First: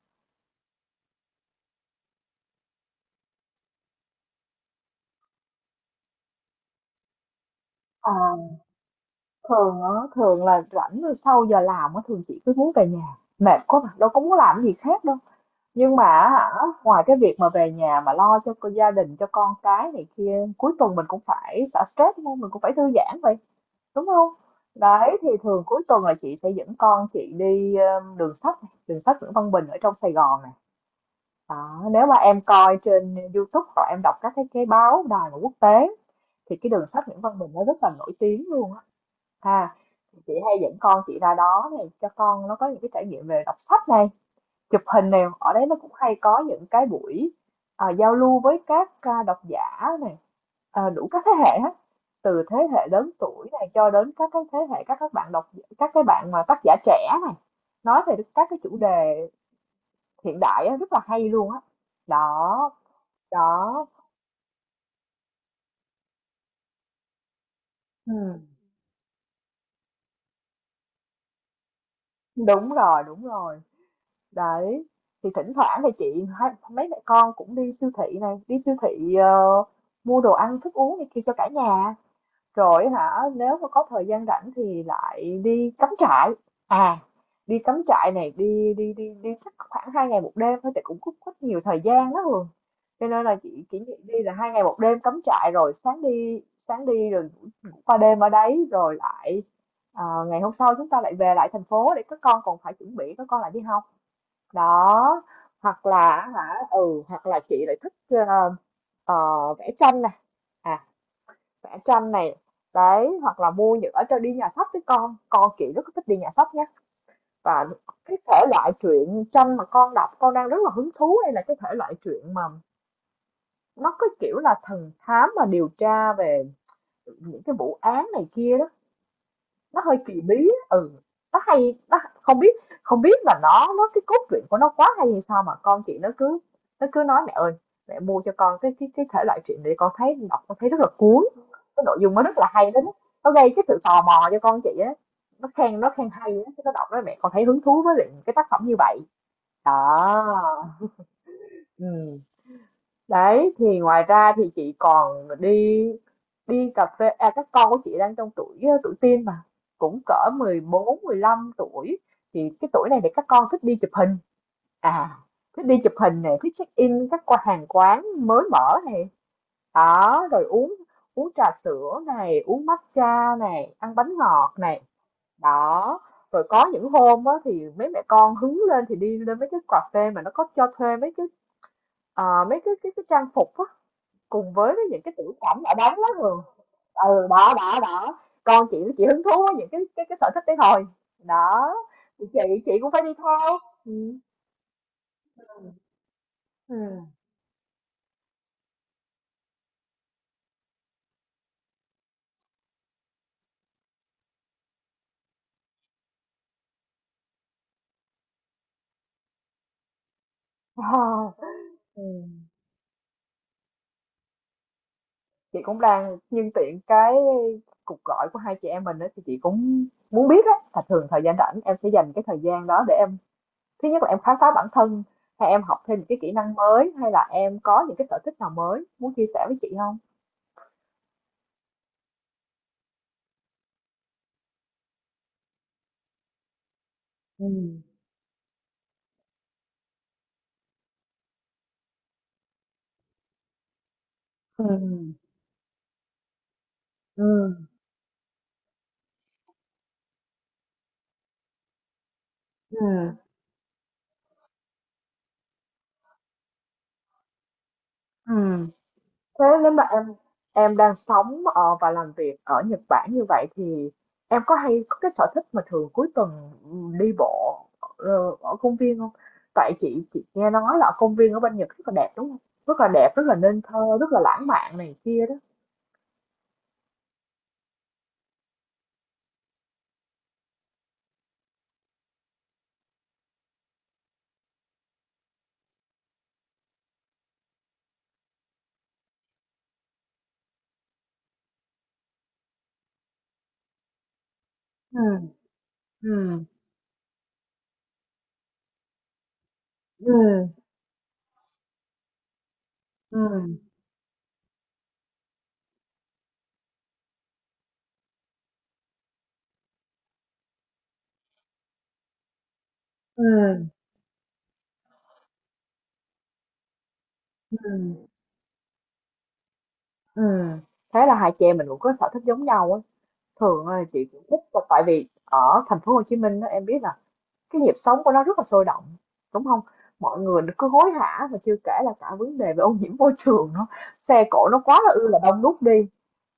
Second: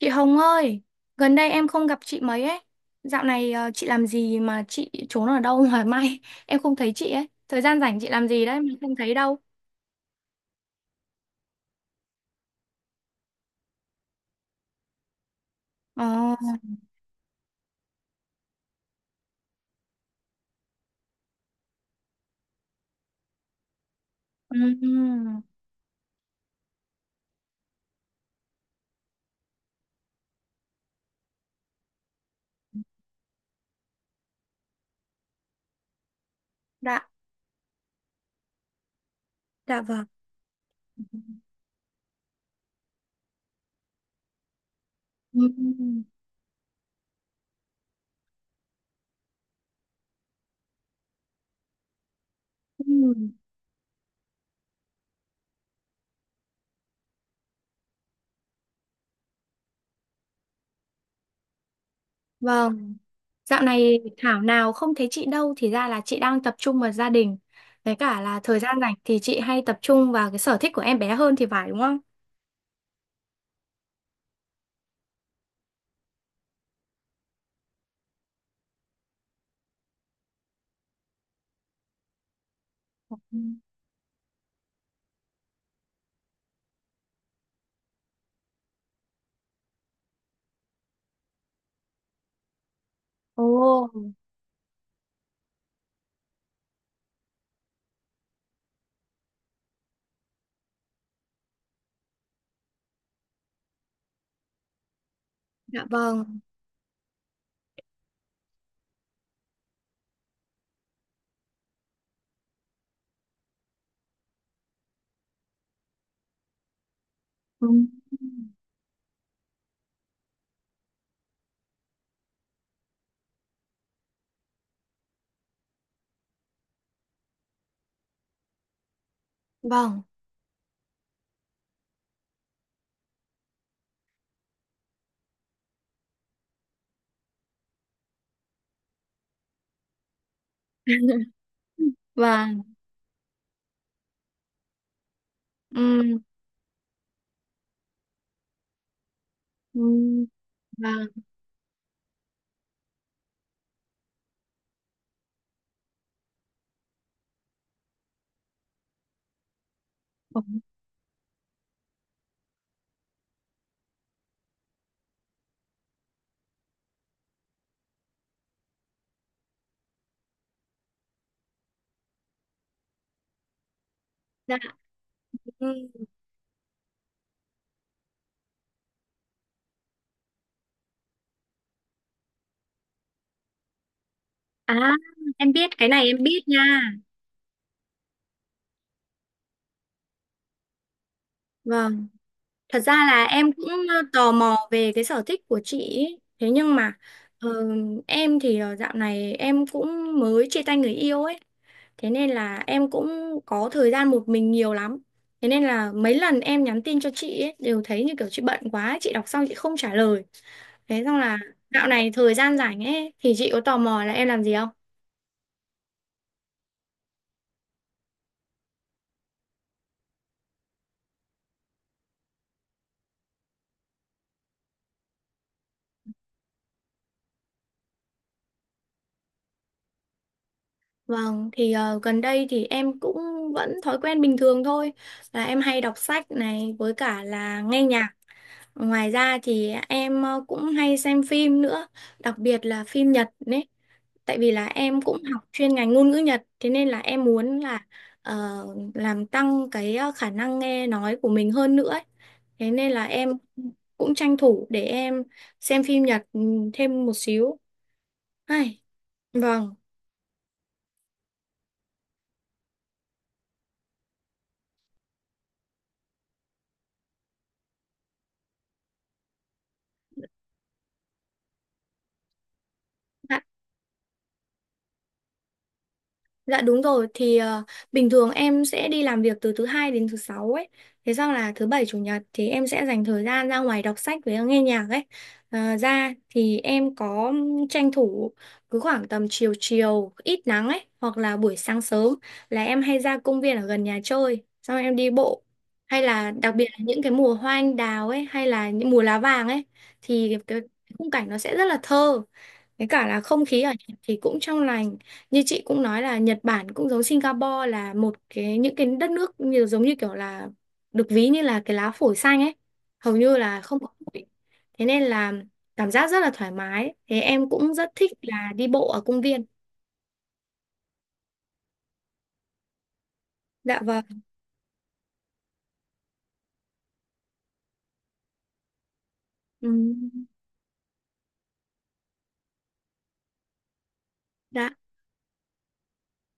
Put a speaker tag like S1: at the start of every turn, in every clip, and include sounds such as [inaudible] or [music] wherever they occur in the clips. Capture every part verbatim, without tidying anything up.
S1: Chị Hồng ơi, gần đây em không gặp chị mấy ấy. Dạo này ờ, chị làm gì mà chị trốn ở đâu mà mai [laughs] em không thấy chị ấy. Thời gian rảnh chị
S2: Ờ,
S1: làm gì đấy mà không thấy đâu.
S2: thường á, thường là rảnh rồi sau giờ làm á, thường chị cứ muốn về nhà, mệt quá mà, đâu có muốn làm cái gì khác đâu. Nhưng mà
S1: Ồ.
S2: á hả, ngoài cái việc mà về nhà mà lo cho cô- gia đình, cho con cái này kia, cuối tuần mình cũng phải xả stress đúng không? Mình cũng phải thư giãn vậy, đúng không? Đấy, thì
S1: Ừm.
S2: thường cuối tuần là chị sẽ dẫn con chị đi ờ, đường sách, này, đường sách Nguyễn Văn Bình ở trong Sài Gòn này. Đó, nếu mà em coi trên YouTube hoặc em đọc các cái cái báo đài mà quốc tế thì cái đường sách
S1: Dạ.
S2: Nguyễn Văn Bình nó rất là nổi tiếng luôn á. Ha
S1: Dạ vâng.
S2: chị hay dẫn con chị ra đó này cho con nó có những cái trải nghiệm về đọc sách này, chụp hình này, ở đấy nó cũng
S1: Ừm.
S2: hay có những cái buổi à, giao lưu với các à, độc giả này, à, đủ các thế hệ hết, từ thế hệ lớn
S1: Ừm.
S2: tuổi này cho đến các cái thế hệ các các bạn đọc, các cái bạn mà tác giả trẻ này, nói về các cái chủ đề hiện đại á, rất là hay luôn á. Đó,
S1: Vâng, dạo
S2: đó, đó.
S1: này thảo nào không thấy chị đâu thì ra là chị đang tập trung vào gia đình. Với
S2: Ừ,
S1: cả là thời gian rảnh thì chị hay tập trung vào cái sở thích của em bé hơn thì phải đúng không?
S2: đúng rồi, đúng rồi. Đấy, thì thỉnh thoảng thì chị hai mấy mẹ con cũng đi siêu thị này, đi siêu thị ờ, mua đồ ăn, thức uống này kia cho cả nhà. Rồi hả, nếu
S1: Ừm.
S2: mà có thời gian rảnh thì lại đi cắm trại. À, đi cắm trại này, đi đi đi đi chắc khoảng hai ngày một đêm thôi, chị cũng có có nhiều thời gian đó Hường. Cho nên là chị chỉ
S1: Ồ.
S2: nghĩ đi là hai ngày một đêm cắm trại, rồi sáng đi sáng đi rồi ngủ, ngủ qua đêm ở đấy rồi lại ờ, ngày hôm sau chúng ta lại về lại thành phố để các con còn phải chuẩn bị, các con lại đi học. Đó,
S1: Dạ
S2: hoặc là
S1: vâng.
S2: hả, ừ, hoặc là chị lại thích ờ, ờ, vẽ tranh này, à, vẽ tranh này, đấy, hoặc là mua những ở trên đi nhà sách với con con chị rất thích đi nhà sách nhé. Và
S1: Ừm.
S2: cái thể loại truyện tranh mà con đọc, con đang rất là hứng thú, đây là cái thể loại truyện mà nó có kiểu là thần thám mà điều tra về những cái vụ án này kia đó. Nó hơi
S1: Vâng.
S2: kỳ bí, ừ, nó hay, nó không biết, không biết là nó nó cái cốt truyện của nó quá hay hay sao mà con chị nó cứ nó cứ nói mẹ ơi, mẹ mua cho con cái cái cái thể loại truyện để con thấy, đọc con thấy rất là cuốn,
S1: [laughs]
S2: cái nội dung nó rất là
S1: Vâng.
S2: hay đó, nó gây cái sự tò mò cho con chị á, nó khen nó khen
S1: Ừ,
S2: hay á, cái nó đọc nói mẹ con thấy hứng thú với lại cái tác phẩm như vậy.
S1: ừ,
S2: Đó,
S1: vâng.
S2: ừ, đấy, thì ngoài ra thì chị còn đi, đi cà phê, à, các con của chị đang trong tuổi ờ, tuổi teen mà, cũng cỡ
S1: Ồ.
S2: mười bốn mười lăm tuổi, thì cái tuổi này để các con thích đi chụp hình, à, thích đi chụp hình này, thích check in các qua hàng quán mới mở này, đó, rồi uống uống trà sữa này, uống matcha này, ăn bánh ngọt
S1: Dạ.
S2: này, đó,
S1: Ừ.
S2: rồi có những hôm á, thì mấy mẹ con hứng lên thì đi lên mấy cái cà phê mà nó có cho thuê mấy cái ờ, mấy cái cái, cái trang phục á, cùng với cái
S1: À,
S2: những cái tiểu
S1: em
S2: cảnh ở
S1: biết cái
S2: đóng đó
S1: này
S2: lắm
S1: em
S2: rồi.
S1: biết nha.
S2: Ừ, đó, đó, đó. Con chị chị hứng thú với những cái cái cái sở thích đấy thôi. Đó,
S1: Vâng,
S2: thì chị chị
S1: thật
S2: cũng
S1: ra
S2: phải đi
S1: là em
S2: theo.
S1: cũng ờ,
S2: Ừ.
S1: tò mò về cái sở thích của chị ý. Thế nhưng
S2: Ừ.
S1: mà ờ, em thì ờ, dạo này em cũng mới chia tay người yêu ấy. Thế nên là em cũng có thời gian một mình nhiều lắm. Thế nên là mấy lần em nhắn tin cho chị ấy, đều thấy như kiểu chị bận quá, ấy, chị đọc xong chị không trả lời.
S2: Ờ.
S1: Thế xong là dạo
S2: Ừ.
S1: này thời gian rảnh ấy thì chị có tò mò là em làm gì không?
S2: Chị cũng đang nhân tiện cái cuộc gọi của hai chị em mình đó, thì chị cũng muốn biết á là thường thời gian rảnh em sẽ dành cái thời gian đó để em, thứ nhất là em khám phá bản thân, hay em học thêm những cái kỹ năng mới, hay là em có những cái sở thích nào mới muốn chia sẻ với chị không?
S1: Vâng, thì ờ, gần đây thì em cũng vẫn thói quen bình thường thôi là em hay đọc sách này với cả
S2: Ừ.
S1: là nghe nhạc. Ngoài ra thì em ờ, cũng hay xem phim nữa, đặc biệt là phim Nhật đấy. Tại vì là em
S2: Ừ.
S1: cũng học chuyên ngành ngôn ngữ Nhật, thế nên là em
S2: Ừ.
S1: muốn là ờ, làm tăng cái ờ, khả năng nghe nói của mình hơn nữa ấy. Thế
S2: Ừ.
S1: nên là em cũng tranh thủ để em xem phim Nhật ừ, thêm một xíu.
S2: Ừ.
S1: Ai,
S2: Thế nếu
S1: vâng.
S2: mà em em đang sống ờ, và làm việc ở Nhật Bản như vậy thì em có hay có cái sở thích mà thường cuối tuần đi bộ ờ, ở công viên không? Tại chị chị nghe nói là công viên ở bên Nhật rất là đẹp đúng không? Rất là đẹp, rất là nên thơ, rất là lãng mạn này kia đó.
S1: Dạ đúng rồi thì ờ, bình thường em sẽ đi làm việc từ thứ hai đến thứ sáu ấy. Thế xong là thứ bảy chủ nhật thì em sẽ dành thời gian ra ngoài đọc sách với nghe nhạc ấy. Ờ, ra thì em có tranh thủ cứ khoảng tầm chiều chiều ít nắng ấy hoặc là buổi sáng sớm là em hay ra công viên ở gần nhà chơi xong em
S2: Ừ.
S1: đi bộ hay là
S2: Ừ.
S1: đặc biệt là những cái mùa hoa anh đào ấy hay là những mùa lá vàng ấy
S2: Ừ.
S1: thì cái khung cảnh nó sẽ rất là thơ với cả
S2: Ừ.
S1: là không khí ở Nhật thì cũng trong lành. Như chị cũng nói là Nhật Bản cũng giống Singapore là một cái những cái đất nước như giống như kiểu là được ví như là cái lá phổi xanh ấy, hầu
S2: Ừ.
S1: như là không có bụi. Thế nên là cảm giác rất là thoải mái. Thế em cũng
S2: Ừ.
S1: rất thích là đi bộ ở công viên.
S2: Ừ. Thế là hai chị em mình cũng có sở thích giống nhau á. Thường
S1: Dạ
S2: là chị
S1: vâng.
S2: cũng thích, tại vì ở thành phố Hồ Chí Minh đó, em biết là cái nhịp sống của nó rất là sôi động đúng không,
S1: Ừ,
S2: mọi người cứ hối hả, và chưa kể là cả vấn đề về ô nhiễm môi trường nữa, xe cộ nó
S1: dạ,
S2: quá là ư là đông đúc đi,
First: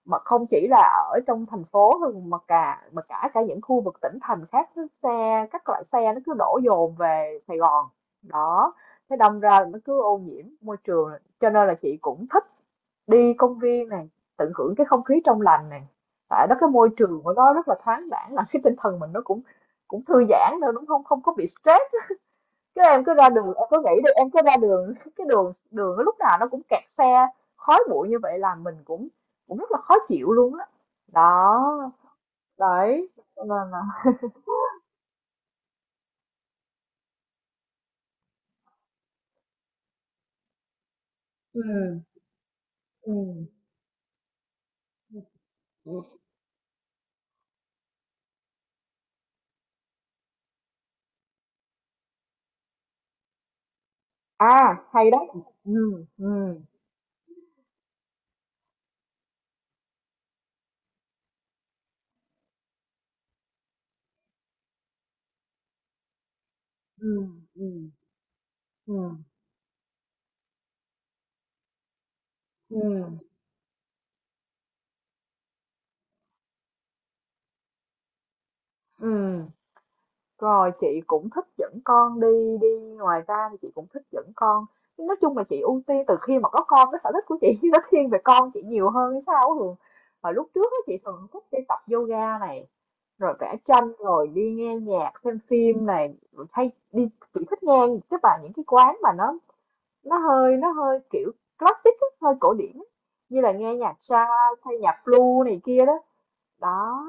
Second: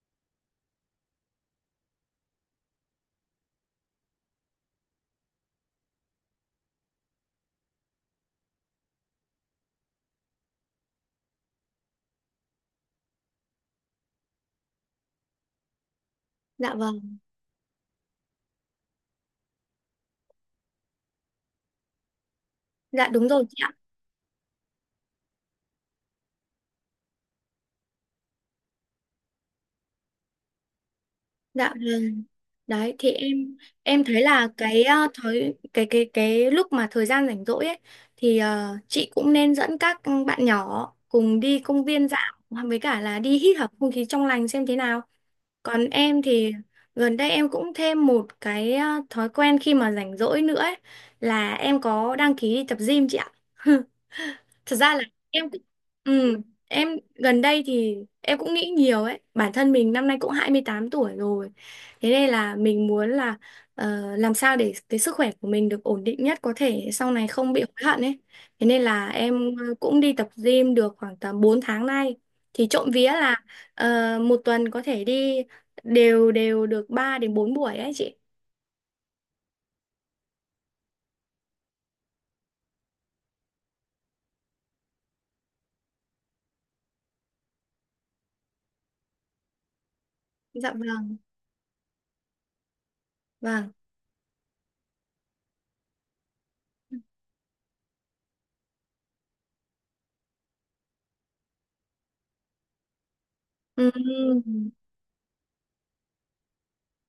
S2: mà không chỉ là ở trong thành phố thôi mà cả mà cả cả những khu vực tỉnh thành khác, xe các loại xe nó cứ đổ dồn về Sài Gòn đó, thế đâm ra nó cứ ô nhiễm môi trường, cho nên là chị cũng thích đi công viên này, tận hưởng cái không khí trong lành này, tại đó cái
S1: dạ
S2: môi
S1: vâng.
S2: trường của nó rất là thoáng đãng, làm cái tinh thần mình nó cũng cũng thư giãn nữa, đúng không? Không có bị stress á. Chứ em
S1: Dạ
S2: cứ ra
S1: đúng
S2: đường
S1: rồi chị
S2: em
S1: ạ.
S2: có nghĩ đi, em cứ ra đường [laughs] cái đường đường nó lúc nào nó cũng kẹt xe, khói bụi như vậy là mình cũng cũng rất là khó chịu luôn á. Đó,
S1: Dạ vâng. Đấy
S2: đấy,
S1: thì em
S2: là là
S1: em thấy là cái ờ, thời cái cái cái lúc mà thời gian rảnh rỗi ấy thì ờ, chị cũng nên dẫn các bạn nhỏ cùng đi công
S2: ừm,
S1: viên dạo với cả là đi
S2: ừm,
S1: hít thở không khí trong lành xem thế nào. Còn
S2: ừm.
S1: em thì gần đây em cũng thêm một cái à, thói quen khi mà rảnh rỗi nữa ấy, là em có đăng ký đi tập gym chị ạ. [laughs]
S2: À,
S1: Thật ra là
S2: hay đó.
S1: em cũng
S2: Ừm,
S1: ừ,
S2: ừm,
S1: em gần đây thì em cũng nghĩ nhiều ấy, bản thân mình năm nay cũng hai mươi tám tuổi rồi. Thế nên là mình muốn là ờ, làm sao để cái sức khỏe của mình được ổn định nhất có thể sau này
S2: ừm,
S1: không bị hối
S2: ừm,
S1: hận ấy. Thế nên là
S2: ừm,
S1: em ờ, cũng đi tập gym được khoảng tầm bốn tháng nay. Thì trộm vía
S2: ừm.
S1: là ờ, một tuần có thể đi đều đều được ba đến bốn buổi ấy chị.
S2: Rồi chị cũng thích dẫn con đi, đi, ngoài ra thì chị cũng thích dẫn con, nói chung là chị ưu tiên từ khi mà có con, cái sở thích của chị [laughs] nó thiên về con chị nhiều hơn hay sao á Hường. Và lúc trước
S1: Dạ
S2: á, chị
S1: vâng.
S2: thường thích đi tập yoga này, rồi vẽ
S1: Vâng.
S2: tranh, rồi đi nghe nhạc xem phim này, rồi hay đi, chị thích nghe các bạn những cái quán mà nó, nó hơi nó hơi kiểu classic á, hơi cổ điển á. Như là nghe
S1: Ừ.
S2: nhạc jazz hay nhạc blues này kia đó, đó,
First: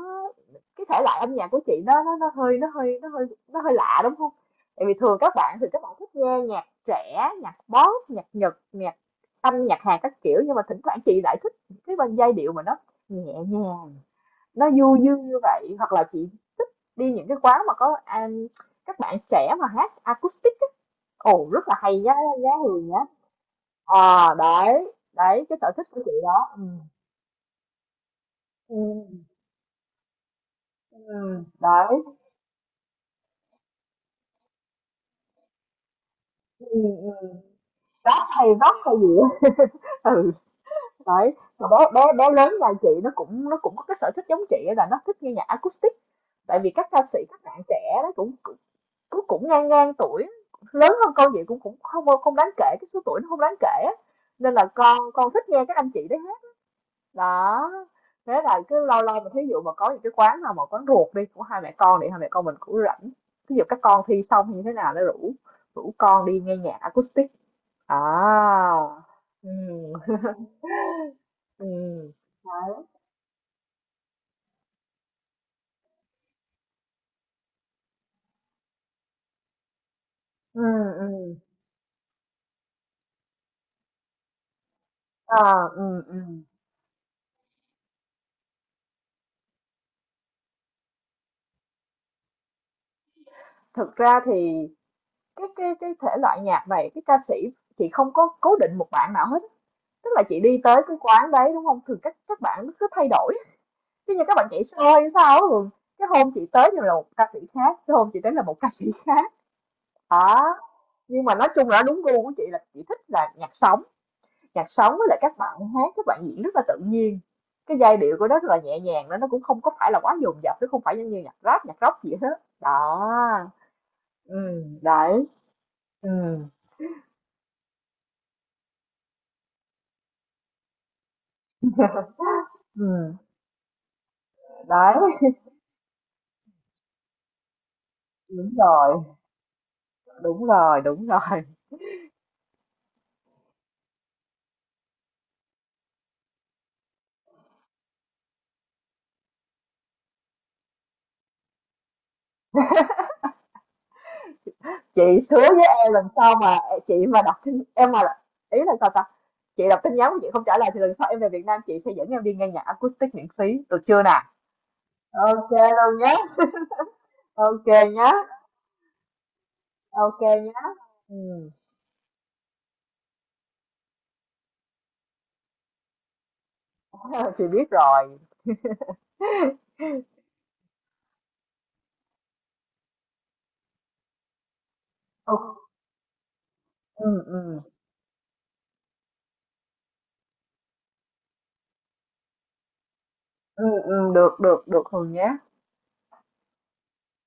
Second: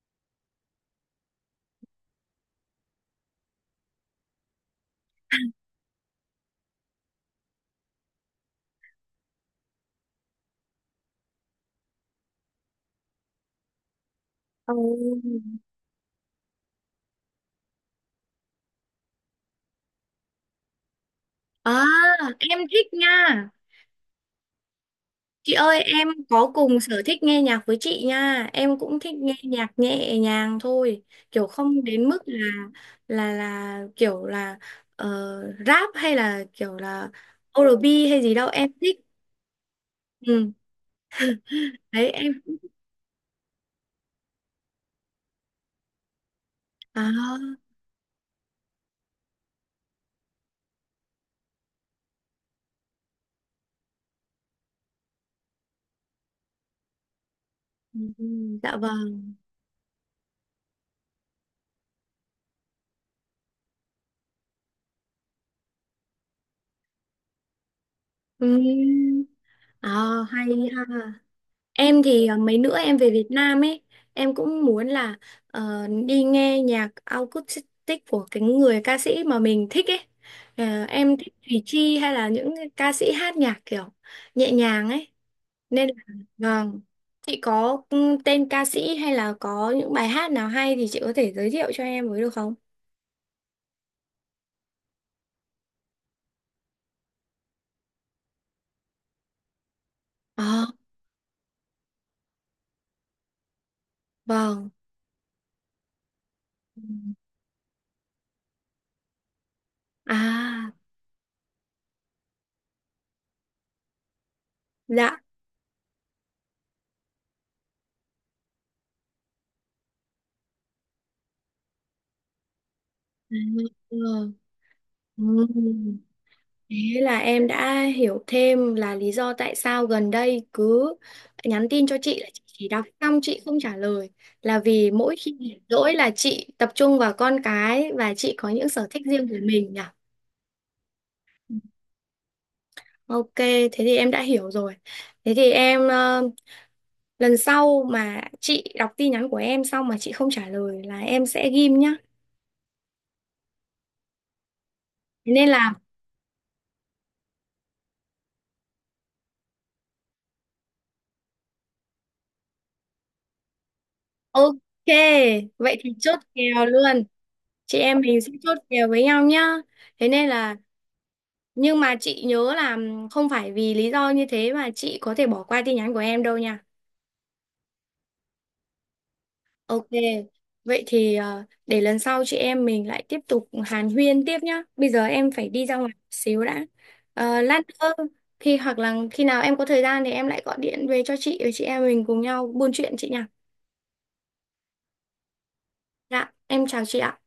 S2: cái thể loại âm nhạc của chị nó nó nó hơi nó hơi nó hơi nó hơi lạ đúng không? Tại vì thường các bạn thì các bạn thích nghe nhạc trẻ, nhạc pop, nhạc Nhật, nhạc Anh, nhạc Hàn các kiểu, nhưng mà thỉnh thoảng chị lại thích cái bên giai điệu mà nó nhẹ nhàng, nó
S1: Ừ.
S2: du dương như vậy, hoặc là chị thích đi những cái quán mà có à, các bạn trẻ mà hát acoustic á. Ồ rất là
S1: À,
S2: hay giá, giá
S1: em thích
S2: Hường nhá.
S1: nha.
S2: Ờ đấy, đấy
S1: Chị
S2: cái sở
S1: ơi,
S2: thích của
S1: em
S2: chị đó.
S1: có
S2: Ừ.
S1: cùng sở thích nghe nhạc với chị nha.
S2: Ừ.
S1: Em cũng thích nghe nhạc nhẹ nhàng
S2: Ừ.
S1: thôi,
S2: Ừ,
S1: kiểu không đến
S2: đấy.
S1: mức là là là kiểu là ờ, rap hay là
S2: Ừ.
S1: kiểu là
S2: Ừ.
S1: o a en bi hay
S2: Rap
S1: gì đâu,
S2: hay
S1: em
S2: Rock hay
S1: thích.
S2: gì á, [laughs] ừ,
S1: Ừ.
S2: đấy. Mà bé bé
S1: Đấy
S2: bé
S1: em.
S2: lớn nhà chị nó cũng nó cũng có cái sở thích giống chị á, là nó thích nghe nhạc acoustic. Tại vì các ca
S1: À,
S2: sĩ các bạn trẻ nó cũng cũng cũng ngang ngang tuổi, lớn hơn con vậy cũng cũng không không đáng kể, cái số tuổi nó không đáng kể á. Nên là con con thích nghe các anh chị đấy hết. Đó.
S1: ừ,
S2: Thế là
S1: dạ
S2: cứ lâu lâu mà
S1: vâng.
S2: thí dụ mà có những cái quán nào mà quán ruột đi của hai mẹ con thì hai mẹ con mình cũng rảnh. Ví dụ các con thi xong như thế nào nó rủ, rủ con đi nghe nhạc acoustic. À.
S1: Ừ.
S2: Ừ.
S1: À, hay ha. Em
S2: Ừm.
S1: thì ờ, mấy nữa em về Việt Nam ấy, em cũng muốn là ờ, đi nghe nhạc acoustic của cái người ca sĩ mà mình thích ấy.
S2: Ừ.
S1: Ờ, em thích
S2: Ừm.
S1: Thùy Chi hay là những cái ca sĩ hát nhạc kiểu nhẹ nhàng ấy.
S2: Ờ,
S1: Nên
S2: ừ,
S1: là
S2: ừ.
S1: vâng, chị có ừ, tên ca sĩ hay là có những bài hát nào hay thì chị có thể giới thiệu cho em với được không?
S2: Thực ra thì cái cái cái thể loại nhạc này, cái ca sĩ chị không có cố định một bạn nào hết, tức là chị đi
S1: Ờ,
S2: tới cái quán đấy, đúng không Thường, các các bạn cứ thay đổi, giống như các bạn nhảy
S1: vâng.
S2: show hay sao á, thường cái hôm chị tới thì là một ca sĩ khác, cái hôm chị tới là một ca sĩ khác, đó.
S1: À,
S2: Nhưng mà nói chung là đúng gu của chị là chị thích là nhạc sống. Nhạc sống với
S1: dạ.
S2: lại các bạn hát, các bạn diễn rất là tự nhiên, cái giai điệu của nó rất là nhẹ nhàng đó, nó cũng không có phải là quá dồn dập, nó không phải giống như nhạc rap nhạc rock gì hết đó.
S1: Ừ.
S2: Ừ, đấy.
S1: Ừ.
S2: Ừ,
S1: Thế là em đã hiểu thêm là lý do tại sao gần đây cứ nhắn tin cho chị là chị chỉ đọc
S2: ừ,
S1: xong chị không trả lời là vì
S2: đấy.
S1: mỗi khi rảnh rỗi là chị tập trung vào con cái và chị có
S2: Đúng
S1: những sở
S2: rồi,
S1: thích riêng của mình nhỉ.
S2: đúng rồi, đúng rồi.
S1: Ok, thế thì em đã hiểu rồi. Thế thì em ờ, lần sau mà chị đọc tin nhắn của em xong mà chị không trả lời là em sẽ ghim nhá.
S2: Chị
S1: Thế nên
S2: hứa với
S1: là
S2: em lần sau mà chị mà đọc tin- em mà là- ý là sao ta, chị đọc tin nhắn mà chị không trả lời thì lần sau em về Việt Nam chị sẽ dẫn em đi nghe nhạc acoustic miễn phí được chưa nè.
S1: ok,
S2: Ok
S1: vậy thì
S2: luôn nhé.
S1: chốt kèo luôn.
S2: Ok
S1: Chị em
S2: nhé.
S1: mình sẽ chốt kèo với nhau nhá. Thế
S2: Ok
S1: nên là
S2: nhé. Ừ.
S1: nhưng mà chị nhớ là không phải vì lý do như thế mà chị có thể bỏ qua tin nhắn của em đâu nha.
S2: [laughs] chị biết rồi.
S1: Ok, vậy thì ờ, để lần sau chị em mình lại tiếp tục hàn huyên tiếp nhá. Bây giờ em
S2: Ừ,
S1: phải đi ra ngoài một xíu đã.
S2: ừ,
S1: Ờ,
S2: ừ,
S1: lát nữa khi hoặc là khi nào em có thời gian thì em lại gọi điện về cho chị và chị em mình cùng nhau buôn chuyện chị nha.
S2: ừ, ừ, được, được, được Hường nhé.
S1: Dạ, em chào chị ạ.